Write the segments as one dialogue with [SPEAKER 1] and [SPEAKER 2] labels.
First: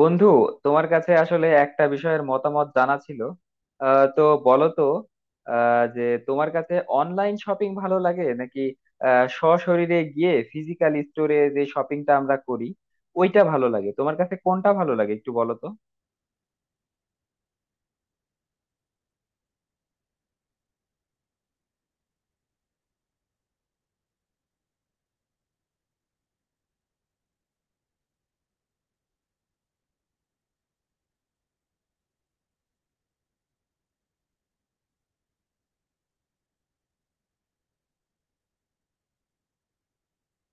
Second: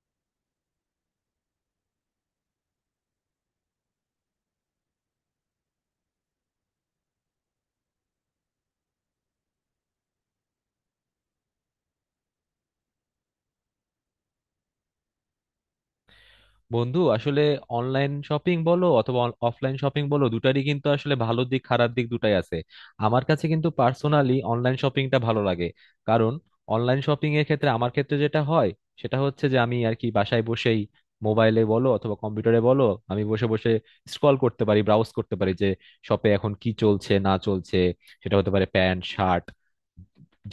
[SPEAKER 1] বন্ধু, তোমার কাছে আসলে একটা বিষয়ের মতামত জানা ছিল। তো বলো তো। যে তোমার কাছে অনলাইন শপিং ভালো লাগে, নাকি সশরীরে গিয়ে ফিজিক্যাল স্টোরে যে শপিংটা আমরা করি ওইটা ভালো লাগে? তোমার কাছে কোনটা ভালো লাগে একটু বলো তো।
[SPEAKER 2] বন্ধু আসলে অনলাইন শপিং বলো অথবা অফলাইন শপিং বলো দুটারই কিন্তু আসলে ভালো দিক খারাপ দিক দুটাই আছে। আমার কাছে কিন্তু পার্সোনালি অনলাইন শপিংটা ভালো লাগে। কারণ অনলাইন শপিং এর ক্ষেত্রে আমার ক্ষেত্রে যেটা হয়, সেটা হচ্ছে যে আমি আর কি বাসায় বসেই মোবাইলে বলো অথবা কম্পিউটারে বলো, আমি বসে বসে স্ক্রল করতে পারি, ব্রাউজ করতে পারি যে শপে এখন কি চলছে না চলছে। সেটা হতে পারে প্যান্ট, শার্ট,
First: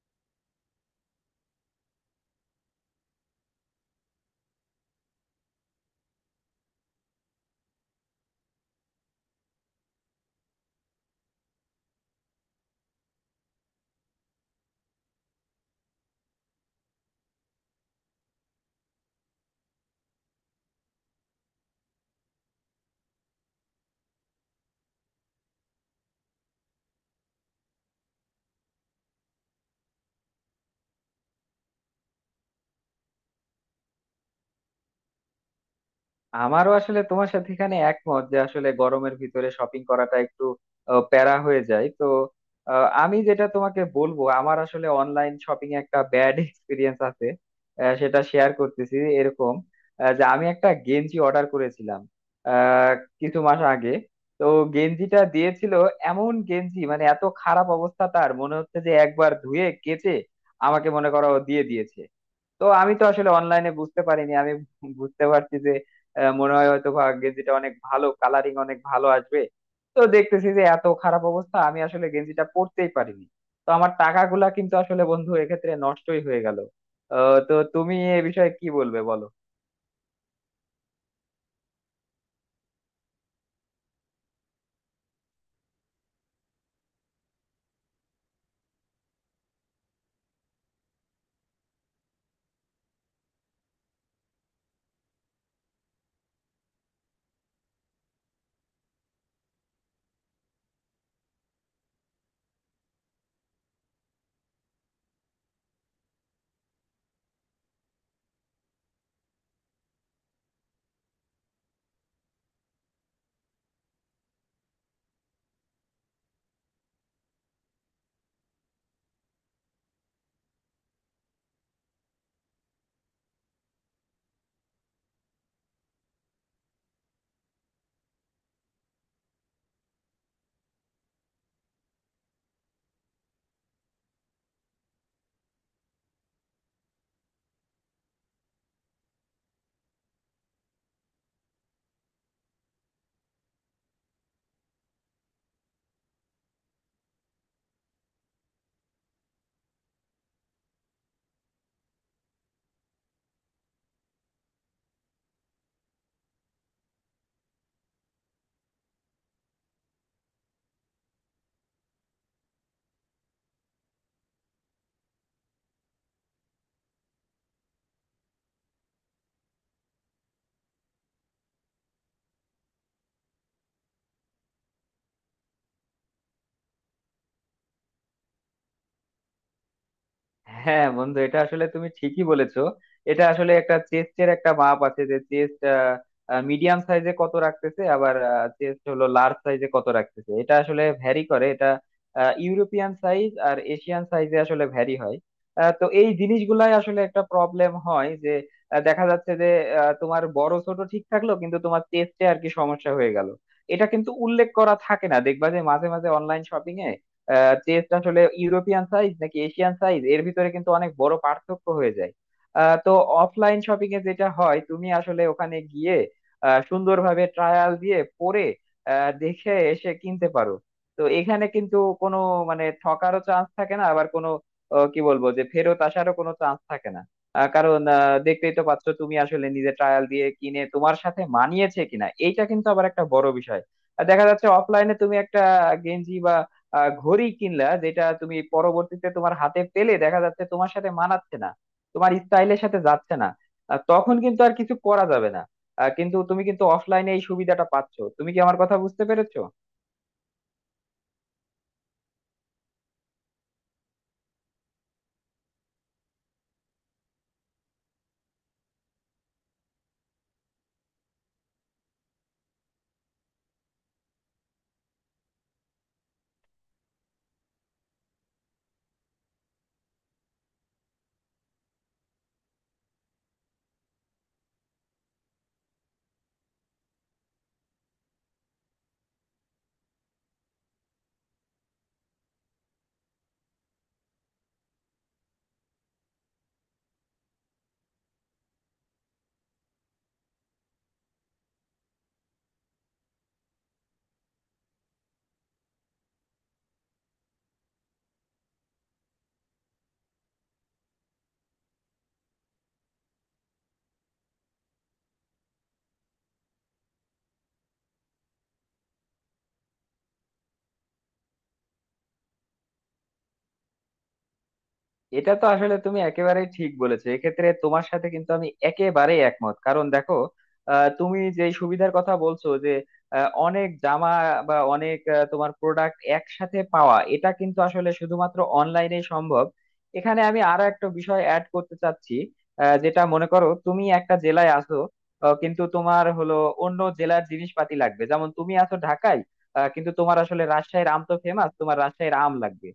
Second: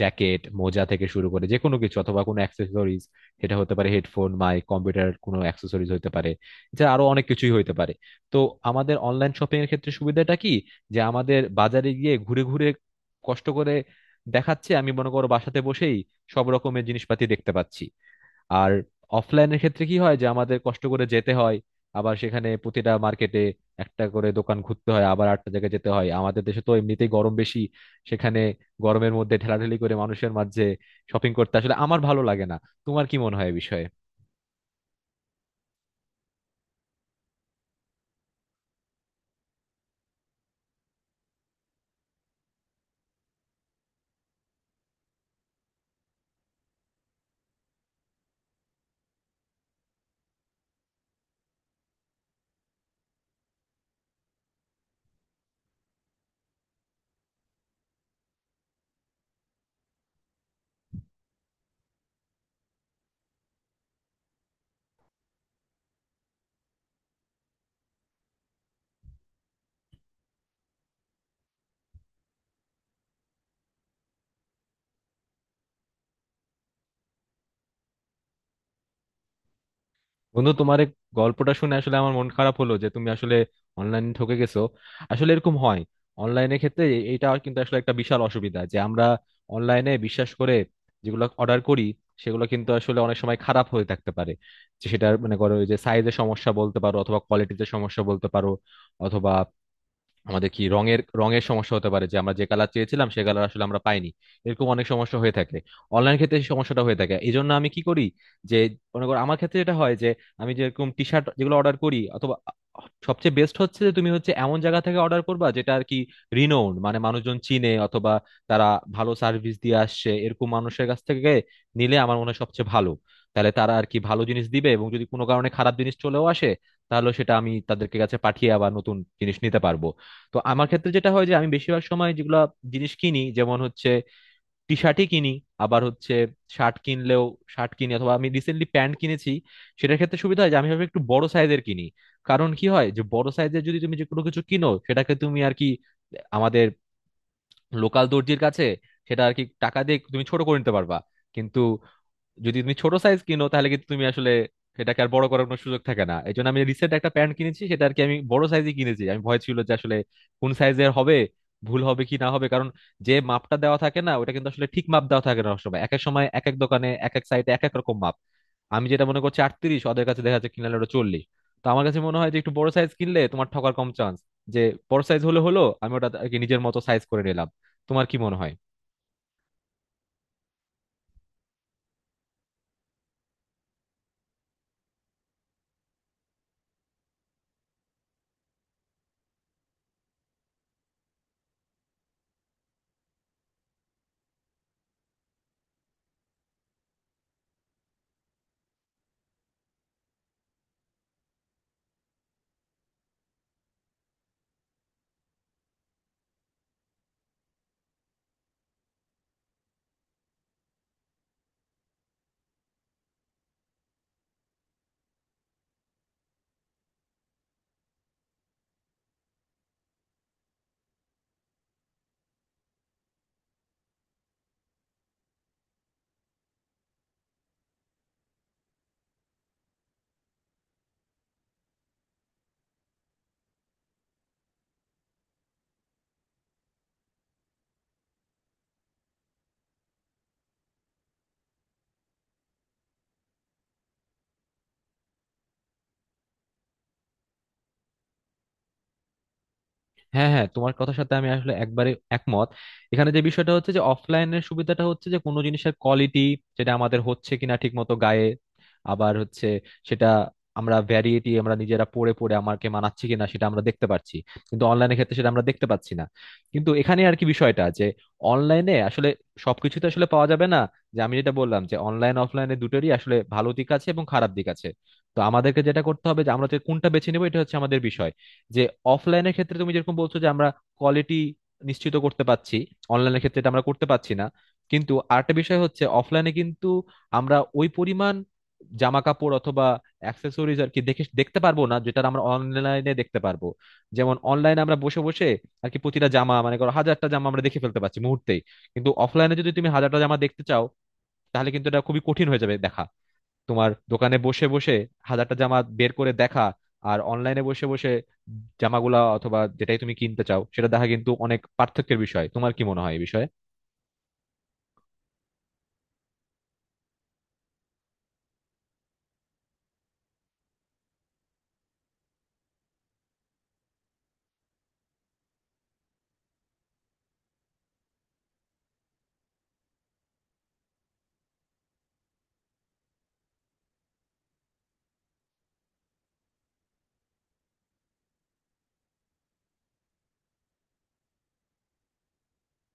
[SPEAKER 2] জ্যাকেট, মোজা থেকে শুরু করে যে কোনো কিছু, অথবা কোনো অ্যাক্সেসরিজ। সেটা হতে পারে হেডফোন, মাইক, কম্পিউটার, কোনো অ্যাক্সেসরিজ হতে পারে। এছাড়া আরো অনেক কিছুই হতে পারে। তো আমাদের অনলাইন শপিং এর ক্ষেত্রে সুবিধাটা কি, যে আমাদের বাজারে গিয়ে ঘুরে ঘুরে কষ্ট করে দেখাচ্ছে আমি মনে করো বাসাতে বসেই সব রকমের জিনিসপাতি দেখতে পাচ্ছি। আর অফলাইনের ক্ষেত্রে কি হয়, যে আমাদের কষ্ট করে যেতে হয়, আবার সেখানে প্রতিটা মার্কেটে একটা করে দোকান ঘুরতে হয়, আবার আটটা জায়গায় যেতে হয়। আমাদের দেশে তো এমনিতেই গরম বেশি, সেখানে গরমের মধ্যে ঠেলাঠেলি করে মানুষের মাঝে শপিং করতে আসলে আমার ভালো লাগে না। তোমার কি মনে হয় এই বিষয়ে?
[SPEAKER 1] আমারও আসলে তোমার সাথে এখানে একমত যে আসলে গরমের ভিতরে শপিং করাটা একটু প্যারা হয়ে যায় তো। আমি যেটা তোমাকে বলবো, আমার আসলে অনলাইন শপিং একটা ব্যাড এক্সপিরিয়েন্স আছে। সেটা শেয়ার করতেছি এরকম। যে আমি একটা গেঞ্জি অর্ডার করেছিলাম আহ, কিছু মাস আগে। তো গেঞ্জিটা দিয়েছিল, এমন গেঞ্জি মানে এত খারাপ অবস্থা, তার মনে হচ্ছে যে একবার ধুয়ে কেচে আমাকে মনে করো দিয়ে দিয়েছে। তো আমি তো আসলে অনলাইনে বুঝতে পারিনি, আমি বুঝতে পারছি যে মনে হয় হয়তো ভাগ্যে যেটা, অনেক ভালো কালারিং, অনেক ভালো আসবে। তো দেখতেছি যে এত খারাপ অবস্থা, আমি আসলে গেঞ্জিটা পরতেই পারিনি। তো আমার টাকাগুলা কিন্তু আসলে বন্ধু এক্ষেত্রে নষ্টই হয়ে গেল। তো তুমি এ বিষয়ে কি বলবে বলো।
[SPEAKER 2] বন্ধু, তোমার এই গল্পটা শুনে আসলে আমার মন খারাপ হলো যে তুমি আসলে অনলাইনে ঠকে গেছো। আসলে এরকম হয়। অনলাইনের ক্ষেত্রে এটা কিন্তু আসলে একটা বিশাল অসুবিধা, যে আমরা অনলাইনে বিশ্বাস করে যেগুলো অর্ডার করি, সেগুলো কিন্তু আসলে অনেক সময় খারাপ হয়ে থাকতে পারে। যে সেটার মানে করো যে সাইজের সমস্যা বলতে পারো অথবা কোয়ালিটিতে সমস্যা বলতে পারো, অথবা আমাদের কি রঙের রঙের সমস্যা হতে পারে, যে আমরা যে কালার চেয়েছিলাম সে কালার আসলে আমরা পাইনি। এরকম অনেক সমস্যা হয়ে থাকে। অনলাইন ক্ষেত্রে এই সমস্যাটা হয়ে থাকে, এই জন্য আমি কি করি যে, মনে করো আমার ক্ষেত্রে যেটা হয় যে আমি যেরকম টি শার্ট যেগুলো অর্ডার করি, অথবা সবচেয়ে বেস্ট হচ্ছে যে তুমি হচ্ছে এমন জায়গা থেকে অর্ডার করবা যেটা আর কি রিনোন, মানে মানুষজন চিনে, অথবা তারা ভালো সার্ভিস দিয়ে আসছে, এরকম মানুষের কাছ থেকে নিলে আমার মনে হয় সবচেয়ে ভালো। তাহলে তারা আর কি ভালো জিনিস দিবে, এবং যদি কোনো কারণে খারাপ জিনিস চলেও আসে, তাহলে সেটা আমি তাদেরকে কাছে পাঠিয়ে আবার নতুন জিনিস নিতে পারবো। তো আমার ক্ষেত্রে যেটা হয় যে আমি বেশিরভাগ সময় যেগুলা জিনিস কিনি, যেমন হচ্ছে টি শার্টই কিনি, আবার হচ্ছে শার্ট কিনলেও শার্ট কিনি, অথবা আমি রিসেন্টলি প্যান্ট কিনেছি। সেটার ক্ষেত্রে সুবিধা হয় যে আমি ভাবে একটু বড় সাইজের কিনি। কারণ কি হয়, যে বড় সাইজের যদি তুমি যে কোনো কিছু কিনো, সেটাকে তুমি আর কি আমাদের লোকাল দর্জির কাছে সেটা আর কি টাকা দিয়ে তুমি ছোট করে নিতে পারবা। কিন্তু যদি তুমি ছোট সাইজ কিনো, তাহলে কিন্তু তুমি আসলে সেটাকে আর বড় করার কোনো সুযোগ থাকে না। এই জন্য আমি রিসেন্ট একটা প্যান্ট কিনেছি, সেটা আর কি আমি বড় সাইজই কিনেছি। আমি ভয় ছিল যে আসলে কোন সাইজের হবে, ভুল হবে কি না হবে। কারণ যে মাপটা দেওয়া থাকে না ওটা কিন্তু আসলে ঠিক মাপ দেওয়া থাকে না, সবসময় এক এক সময় এক এক দোকানে এক এক সাইডে এক এক রকম মাপ। আমি যেটা মনে করছি 38, ওদের কাছে দেখা যাচ্ছে কিনলে ওটা 40। তো আমার কাছে মনে হয় যে একটু বড় সাইজ কিনলে তোমার ঠকার কম চান্স, যে বড় সাইজ হলে হলো আমি ওটা আর কি নিজের মতো সাইজ করে নিলাম। তোমার কি মনে হয়?
[SPEAKER 1] হ্যাঁ বন্ধু, এটা আসলে তুমি ঠিকই বলেছো। এটা আসলে একটা চেস্টের একটা মাপ আছে, যে চেস্ট মিডিয়াম সাইজে কত রাখতেছে, আবার চেস্ট হলো লার্জ সাইজে কত রাখতেছে। এটা আসলে ভ্যারি করে, এটা ইউরোপিয়ান সাইজ আর এশিয়ান সাইজে আসলে ভ্যারি হয়। তো এই জিনিসগুলাই আসলে একটা প্রবলেম হয়, যে দেখা যাচ্ছে যে তোমার বড় ছোট ঠিক থাকলো কিন্তু তোমার চেস্টে আর কি সমস্যা হয়ে গেল। এটা কিন্তু উল্লেখ করা থাকে না, দেখবা যে মাঝে মাঝে অনলাইন শপিং এ চেস আসলে ইউরোপিয়ান সাইজ নাকি এশিয়ান সাইজ, এর ভিতরে কিন্তু অনেক বড় পার্থক্য হয়ে যায়। তো অফলাইন শপিং এ যেটা হয়, তুমি আসলে ওখানে গিয়ে সুন্দরভাবে ট্রায়াল দিয়ে পরে দেখে এসে কিনতে পারো। তো এখানে কিন্তু কোনো মানে ঠকারও চান্স থাকে না, আবার কোনো কি বলবো, যে ফেরত আসারও কোনো চান্স থাকে না। কারণ দেখতেই তো পাচ্ছ, তুমি আসলে নিজে ট্রায়াল দিয়ে কিনে তোমার সাথে মানিয়েছে কিনা, এইটা কিন্তু আবার একটা বড় বিষয়। আর দেখা যাচ্ছে অফলাইনে তুমি একটা গেঞ্জি বা ঘড়ি কিনলা, যেটা তুমি পরবর্তীতে তোমার হাতে পেলে দেখা যাচ্ছে তোমার সাথে মানাচ্ছে না, তোমার স্টাইলের সাথে যাচ্ছে না। তখন কিন্তু আর কিছু করা যাবে না। কিন্তু তুমি কিন্তু অফলাইনে এই সুবিধাটা পাচ্ছ। তুমি কি আমার কথা বুঝতে পেরেছো?
[SPEAKER 2] হ্যাঁ, হ্যাঁ, তোমার কথার সাথে আমি আসলে একবারে একমত। এখানে যে বিষয়টা হচ্ছে যে অফলাইনের সুবিধাটা হচ্ছে যে কোনো জিনিসের কোয়ালিটি, যেটা আমাদের হচ্ছে কিনা ঠিক মতো গায়ে, আবার হচ্ছে সেটা আমরা ভ্যারিয়েটি আমরা নিজেরা পড়ে পড়ে আমাকে মানাচ্ছে কিনা সেটা আমরা দেখতে পাচ্ছি। কিন্তু অনলাইনের ক্ষেত্রে সেটা আমরা দেখতে পাচ্ছি না। কিন্তু এখানে আর কি বিষয়টা যে অনলাইনে আসলে সবকিছু তো আসলে পাওয়া যাবে না, যে আমি যেটা বললাম যে অনলাইন অফলাইনে দুটোরই আসলে ভালো দিক আছে এবং খারাপ দিক আছে। তো আমাদেরকে যেটা করতে হবে যে আমরা যে কোনটা বেছে নেবো এটা হচ্ছে আমাদের বিষয়। যে অফলাইনের ক্ষেত্রে তুমি যেরকম বলছো যে আমরা কোয়ালিটি নিশ্চিত করতে পারছি, অনলাইনের ক্ষেত্রে এটা আমরা করতে পারছি না। কিন্তু আরেকটা বিষয় হচ্ছে অফলাইনে কিন্তু আমরা ওই পরিমাণ জামা কাপড় অথবা অ্যাক্সেসরিজ আর কি দেখে দেখতে পারবো না, যেটা আমরা অনলাইনে দেখতে পারবো। যেমন অনলাইনে আমরা বসে বসে আর কি প্রতিটা জামা মানে করো হাজারটা জামা আমরা দেখে ফেলতে পারছি মুহূর্তেই। কিন্তু অফলাইনে যদি তুমি হাজারটা জামা দেখতে চাও, তাহলে কিন্তু এটা খুবই কঠিন হয়ে যাবে দেখা, তোমার দোকানে বসে বসে হাজারটা জামা বের করে দেখা। আর অনলাইনে বসে বসে জামাগুলা অথবা যেটাই তুমি কিনতে চাও সেটা দেখা কিন্তু অনেক পার্থক্যের বিষয়। তোমার কি মনে হয় এই বিষয়ে?
[SPEAKER 1] এটা তো আসলে তুমি একেবারেই ঠিক বলেছো, এক্ষেত্রে তোমার সাথে কিন্তু আমি একেবারে একমত, কারণ দেখো তুমি যে সুবিধার কথা বলছো, যে অনেক জামা বা অনেক তোমার প্রোডাক্ট একসাথে পাওয়া, এটা কিন্তু আসলে শুধুমাত্র অনলাইনে সম্ভব। এখানে আমি আরো একটা বিষয় অ্যাড করতে চাচ্ছি। যেটা মনে করো তুমি একটা জেলায় আসো, কিন্তু তোমার হলো অন্য জেলার জিনিসপাতি লাগবে। যেমন তুমি আছো ঢাকায়, কিন্তু তোমার আসলে রাজশাহীর আম তো ফেমাস, তোমার রাজশাহীর আম লাগবে।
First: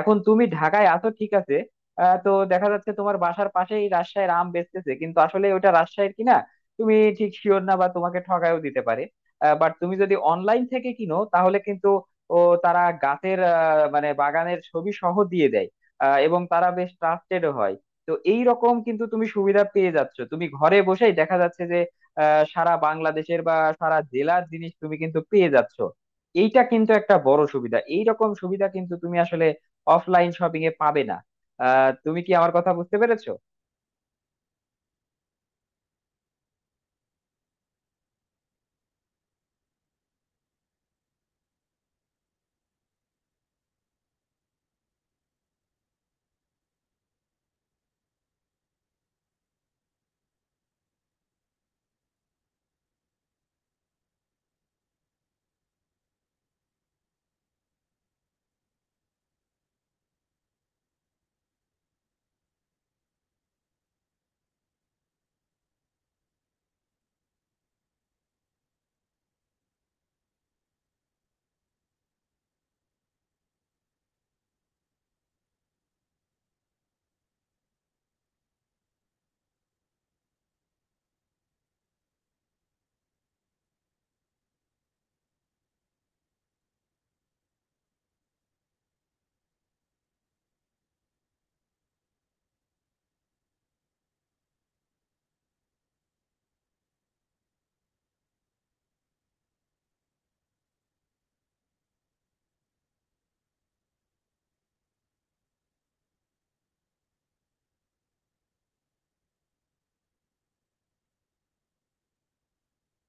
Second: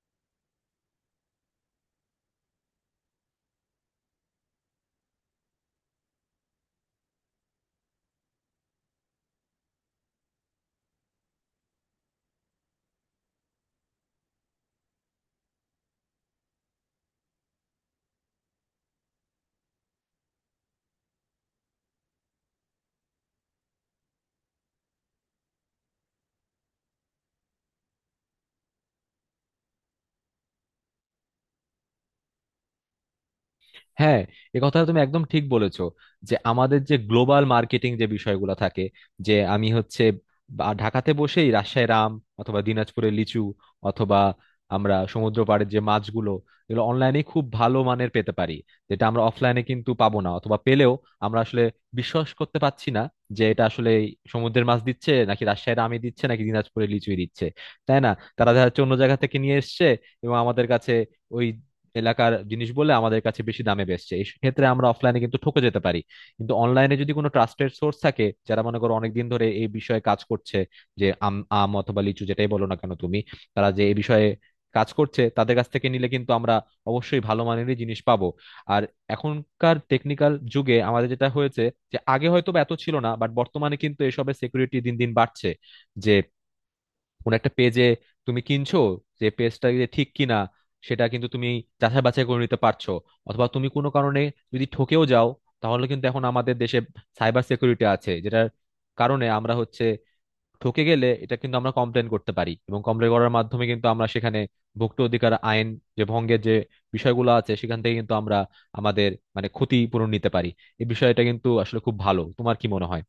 [SPEAKER 1] এখন তুমি ঢাকায় আসো ঠিক আছে। তো দেখা যাচ্ছে তোমার বাসার পাশেই রাজশাহীর আম বেচতেছে, কিন্তু আসলে ওটা রাজশাহীর কিনা তুমি ঠিক শিওর না, বা তোমাকে ঠকায়ও দিতে পারে। বাট তুমি যদি অনলাইন থেকে কিনো তাহলে কিন্তু ও তারা গাছের মানে বাগানের ছবি সহ দিয়ে দেয়, এবং তারা বেশ ট্রাস্টেড হয়। তো এই রকম কিন্তু তুমি সুবিধা পেয়ে যাচ্ছ, তুমি ঘরে বসেই দেখা যাচ্ছে যে সারা বাংলাদেশের বা সারা জেলার জিনিস তুমি কিন্তু পেয়ে যাচ্ছ। এইটা কিন্তু একটা বড় সুবিধা, এই রকম সুবিধা কিন্তু তুমি আসলে অফলাইন শপিং এ পাবে না। তুমি কি আমার কথা বুঝতে পেরেছো?
[SPEAKER 2] হ্যাঁ, এ কথা তুমি একদম ঠিক বলেছো। যে আমাদের যে গ্লোবাল মার্কেটিং যে বিষয়গুলো থাকে, যে আমি হচ্ছে ঢাকাতে বসেই রাজশাহী আম অথবা দিনাজপুরে লিচু অথবা আমরা সমুদ্র পাড়ের যে মাছগুলো, এগুলো অনলাইনে খুব ভালো মানের পেতে পারি, যেটা আমরা অফলাইনে কিন্তু পাবো না। অথবা পেলেও আমরা আসলে বিশ্বাস করতে পারছি না যে এটা আসলে সমুদ্রের মাছ দিচ্ছে নাকি রাজশাহীর আমই দিচ্ছে নাকি দিনাজপুরের লিচুই দিচ্ছে, তাই না। তারা দেখা যাচ্ছে অন্য জায়গা থেকে নিয়ে এসছে এবং আমাদের কাছে ওই এলাকার জিনিস বলে আমাদের কাছে বেশি দামে বেচছে, এই ক্ষেত্রে আমরা অফলাইনে কিন্তু ঠকে যেতে পারি। কিন্তু অনলাইনে যদি কোনো ট্রাস্টেড সোর্স থাকে যারা মনে করো অনেকদিন ধরে এই বিষয়ে কাজ করছে, যে আম আম অথবা লিচু যেটাই বলো না কেন তুমি, তারা যে এই বিষয়ে কাজ করছে, তাদের কাছ থেকে নিলে কিন্তু আমরা অবশ্যই ভালো মানেরই জিনিস পাবো। আর এখনকার টেকনিক্যাল যুগে আমাদের যেটা হয়েছে যে আগে হয়তো বা এত ছিল না, বাট বর্তমানে কিন্তু এসবের সিকিউরিটি দিন দিন বাড়ছে। যে কোন একটা পেজে তুমি কিনছো, যে পেজটা যে ঠিক কিনা সেটা কিন্তু তুমি যাচাই বাছাই করে নিতে পারছো। অথবা তুমি কোনো কারণে যদি ঠকেও যাও, তাহলে কিন্তু এখন আমাদের দেশে সাইবার সিকিউরিটি আছে, যেটার কারণে আমরা হচ্ছে ঠকে গেলে এটা কিন্তু আমরা কমপ্লেন করতে পারি, এবং কমপ্লেন করার মাধ্যমে কিন্তু আমরা সেখানে ভোক্তা অধিকার আইন যে ভঙ্গের যে বিষয়গুলো আছে সেখান থেকে কিন্তু আমরা আমাদের মানে ক্ষতিপূরণ নিতে পারি। এই বিষয়টা কিন্তু আসলে খুব ভালো। তোমার কি মনে হয়?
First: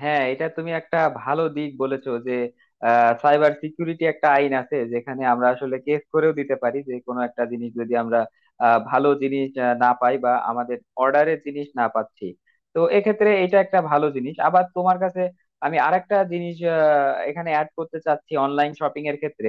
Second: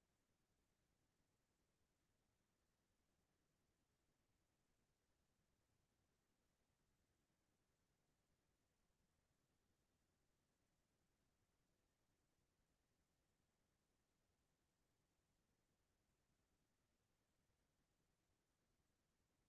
[SPEAKER 1] হ্যাঁ, এটা তুমি একটা ভালো দিক বলেছো, যে সাইবার সিকিউরিটি একটা আইন আছে যেখানে আমরা আসলে কেস করেও দিতে পারি, যে কোনো একটা জিনিস যদি আমরা ভালো জিনিস না পাই বা আমাদের অর্ডারের জিনিস না পাচ্ছি। তো এক্ষেত্রে এটা একটা ভালো জিনিস। আবার তোমার কাছে আমি আরেকটা জিনিস এখানে অ্যাড করতে চাচ্ছি অনলাইন শপিং এর ক্ষেত্রে।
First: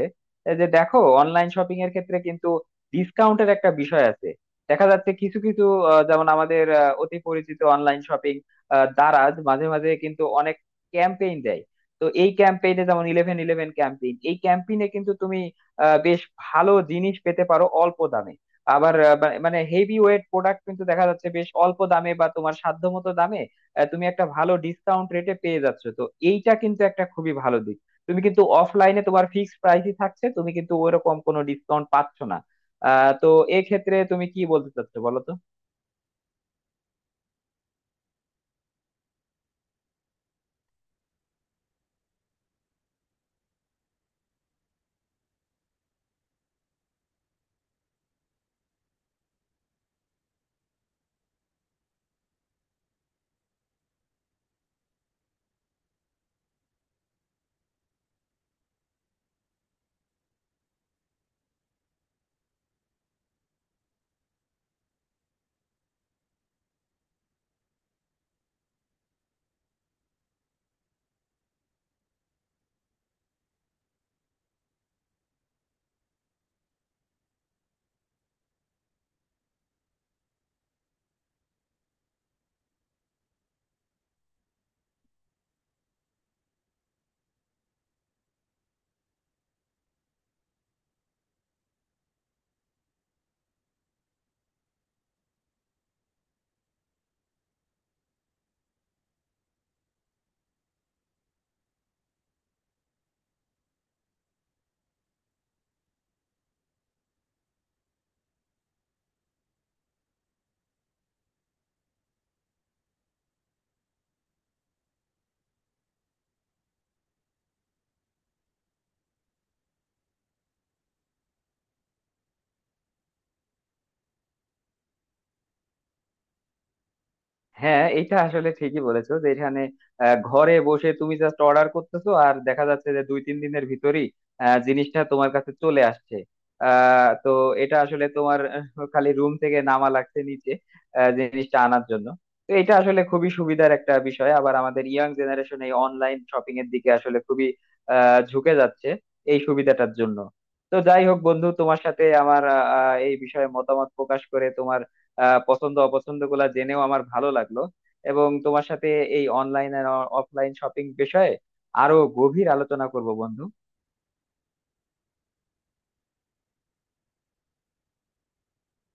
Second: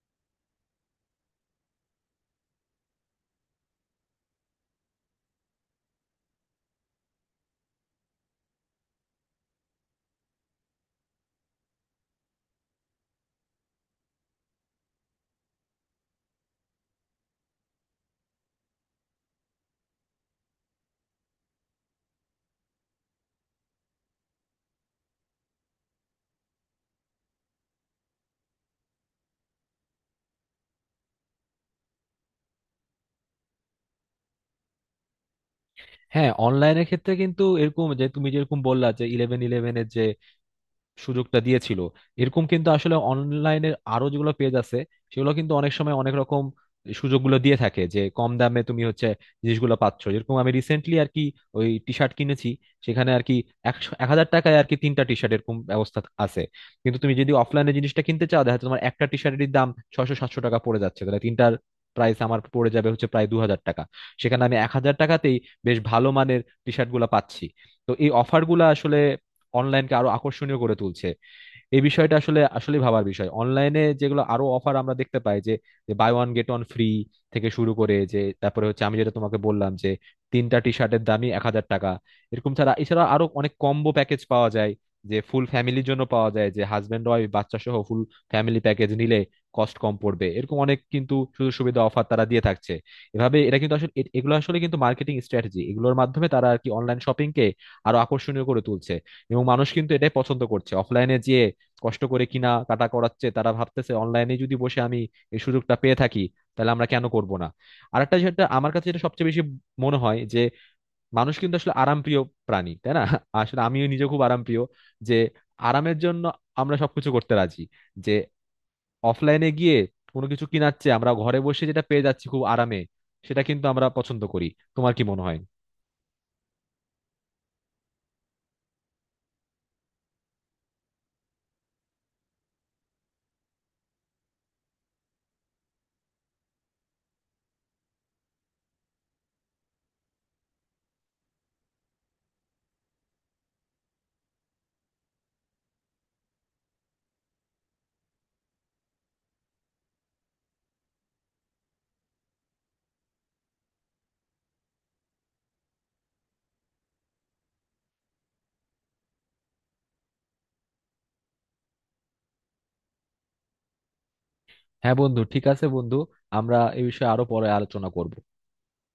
[SPEAKER 1] এই যে দেখো, অনলাইন শপিং এর ক্ষেত্রে কিন্তু ডিসকাউন্টের একটা বিষয় আছে। দেখা যাচ্ছে কিছু কিছু যেমন আমাদের অতি পরিচিত অনলাইন শপিং দারাজ মাঝে মাঝে কিন্তু অনেক ক্যাম্পেইন দেয়। তো এই ক্যাম্পেইনে যেমন ইলেভেন ইলেভেন ক্যাম্পেইন, এই ক্যাম্পেইনে কিন্তু তুমি বেশ ভালো জিনিস পেতে পারো অল্প দামে। আবার মানে হেভি ওয়েট প্রোডাক্ট কিন্তু দেখা যাচ্ছে বেশ অল্প দামে বা তোমার সাধ্যমতো দামে তুমি একটা ভালো ডিসকাউন্ট রেটে পেয়ে যাচ্ছ। তো এইটা কিন্তু একটা খুবই ভালো দিক। তুমি কিন্তু অফলাইনে তোমার ফিক্সড প্রাইসই থাকছে, তুমি কিন্তু ওইরকম কোনো ডিসকাউন্ট পাচ্ছ না। তো এক্ষেত্রে তুমি কি বলতে চাচ্ছো বলো তো।
[SPEAKER 2] হ্যাঁ, অনলাইনের ক্ষেত্রে কিন্তু এরকম যে তুমি যেরকম বললা যে ইলেভেন ইলেভেনের যে সুযোগটা দিয়েছিল, এরকম কিন্তু আসলে অনলাইনের আরো যেগুলো পেজ আছে সেগুলো কিন্তু অনেক সময় অনেক রকম সুযোগগুলো দিয়ে থাকে। যে কম দামে তুমি হচ্ছে জিনিসগুলো পাচ্ছ, যেরকম আমি রিসেন্টলি আর কি ওই টি শার্ট কিনেছি। সেখানে আর কি 1000 টাকায় আর কি তিনটা টি শার্ট এরকম ব্যবস্থা আছে। কিন্তু তুমি যদি অফলাইনে জিনিসটা কিনতে চাও, দেখা যাচ্ছে তোমার একটা টি শার্টের দাম 600-700 টাকা পড়ে যাচ্ছে। তাহলে তিনটার প্রাইস আমার পড়ে যাবে হচ্ছে প্রায় 2000 টাকা। সেখানে আমি 1000 টাকাতেই বেশ ভালো মানের টি শার্ট গুলা পাচ্ছি। তো এই অফার গুলা আসলে অনলাইনকে আরো আকর্ষণীয় করে তুলছে। এই বিষয়টা আসলে আসলে ভাবার বিষয়। অনলাইনে যেগুলো আরো অফার আমরা দেখতে পাই, যে buy one get one free থেকে শুরু করে, যে তারপরে হচ্ছে আমি যেটা তোমাকে বললাম যে তিনটা টি শার্টের দামই 1000 টাকা। এরকম ছাড়া এছাড়া আরো অনেক কম্বো প্যাকেজ পাওয়া যায়, যে ফুল ফ্যামিলির জন্য পাওয়া যায়, যে হাজবেন্ড ওয়াইফ বাচ্চা সহ ফুল ফ্যামিলি প্যাকেজ নিলে কস্ট কম পড়বে। এরকম অনেক কিন্তু সুযোগ সুবিধা অফার তারা দিয়ে থাকছে এভাবে। এটা কিন্তু আসলে এগুলো আসলে কিন্তু মার্কেটিং স্ট্র্যাটেজি, এগুলোর মাধ্যমে তারা আর কি অনলাইন শপিং কে আরো আকর্ষণীয় করে তুলছে। এবং মানুষ কিন্তু এটাই পছন্দ করছে, অফলাইনে যে কষ্ট করে কিনা কাটা করাচ্ছে, তারা ভাবতেছে অনলাইনে যদি বসে আমি এই সুযোগটা পেয়ে থাকি, তাহলে আমরা কেন করব না। আরেকটা যেটা আমার কাছে যেটা সবচেয়ে বেশি মনে হয় যে মানুষ কিন্তু আসলে আরামপ্রিয় প্রাণী, তাই না। আসলে আমিও নিজে খুব আরামপ্রিয়। যে আরামের জন্য আমরা সবকিছু করতে রাজি। যে অফলাইনে গিয়ে কোনো কিছু কিনাচ্ছে আমরা ঘরে বসে যেটা পেয়ে যাচ্ছি খুব আরামে, সেটা কিন্তু আমরা পছন্দ করি। তোমার কি মনে হয়?
[SPEAKER 1] হ্যাঁ, এটা আসলে ঠিকই বলেছো, যে এখানে ঘরে বসে তুমি জাস্ট অর্ডার করতেছো, আর দেখা যাচ্ছে যে দুই তিন দিনের ভিতরই জিনিসটা তোমার কাছে চলে আসছে। তো এটা আসলে তোমার খালি রুম থেকে নামা লাগছে নিচে জিনিসটা আনার জন্য। তো এটা আসলে খুবই সুবিধার একটা বিষয়। আবার আমাদের ইয়াং জেনারেশন এই অনলাইন শপিং এর দিকে আসলে খুবই ঝুঁকে যাচ্ছে এই সুবিধাটার জন্য। তো যাই হোক বন্ধু, তোমার সাথে আমার আহ, আহ, এই বিষয়ে মতামত প্রকাশ করে, তোমার পছন্দ অপছন্দ গুলা জেনেও আমার ভালো লাগলো। এবং তোমার সাথে এই অনলাইন আর অফলাইন শপিং বিষয়ে আরো গভীর আলোচনা করব বন্ধু।
[SPEAKER 2] হ্যাঁ বন্ধু, ঠিক আছে বন্ধু, আমরা এই বিষয়ে আরো পরে আলোচনা করব।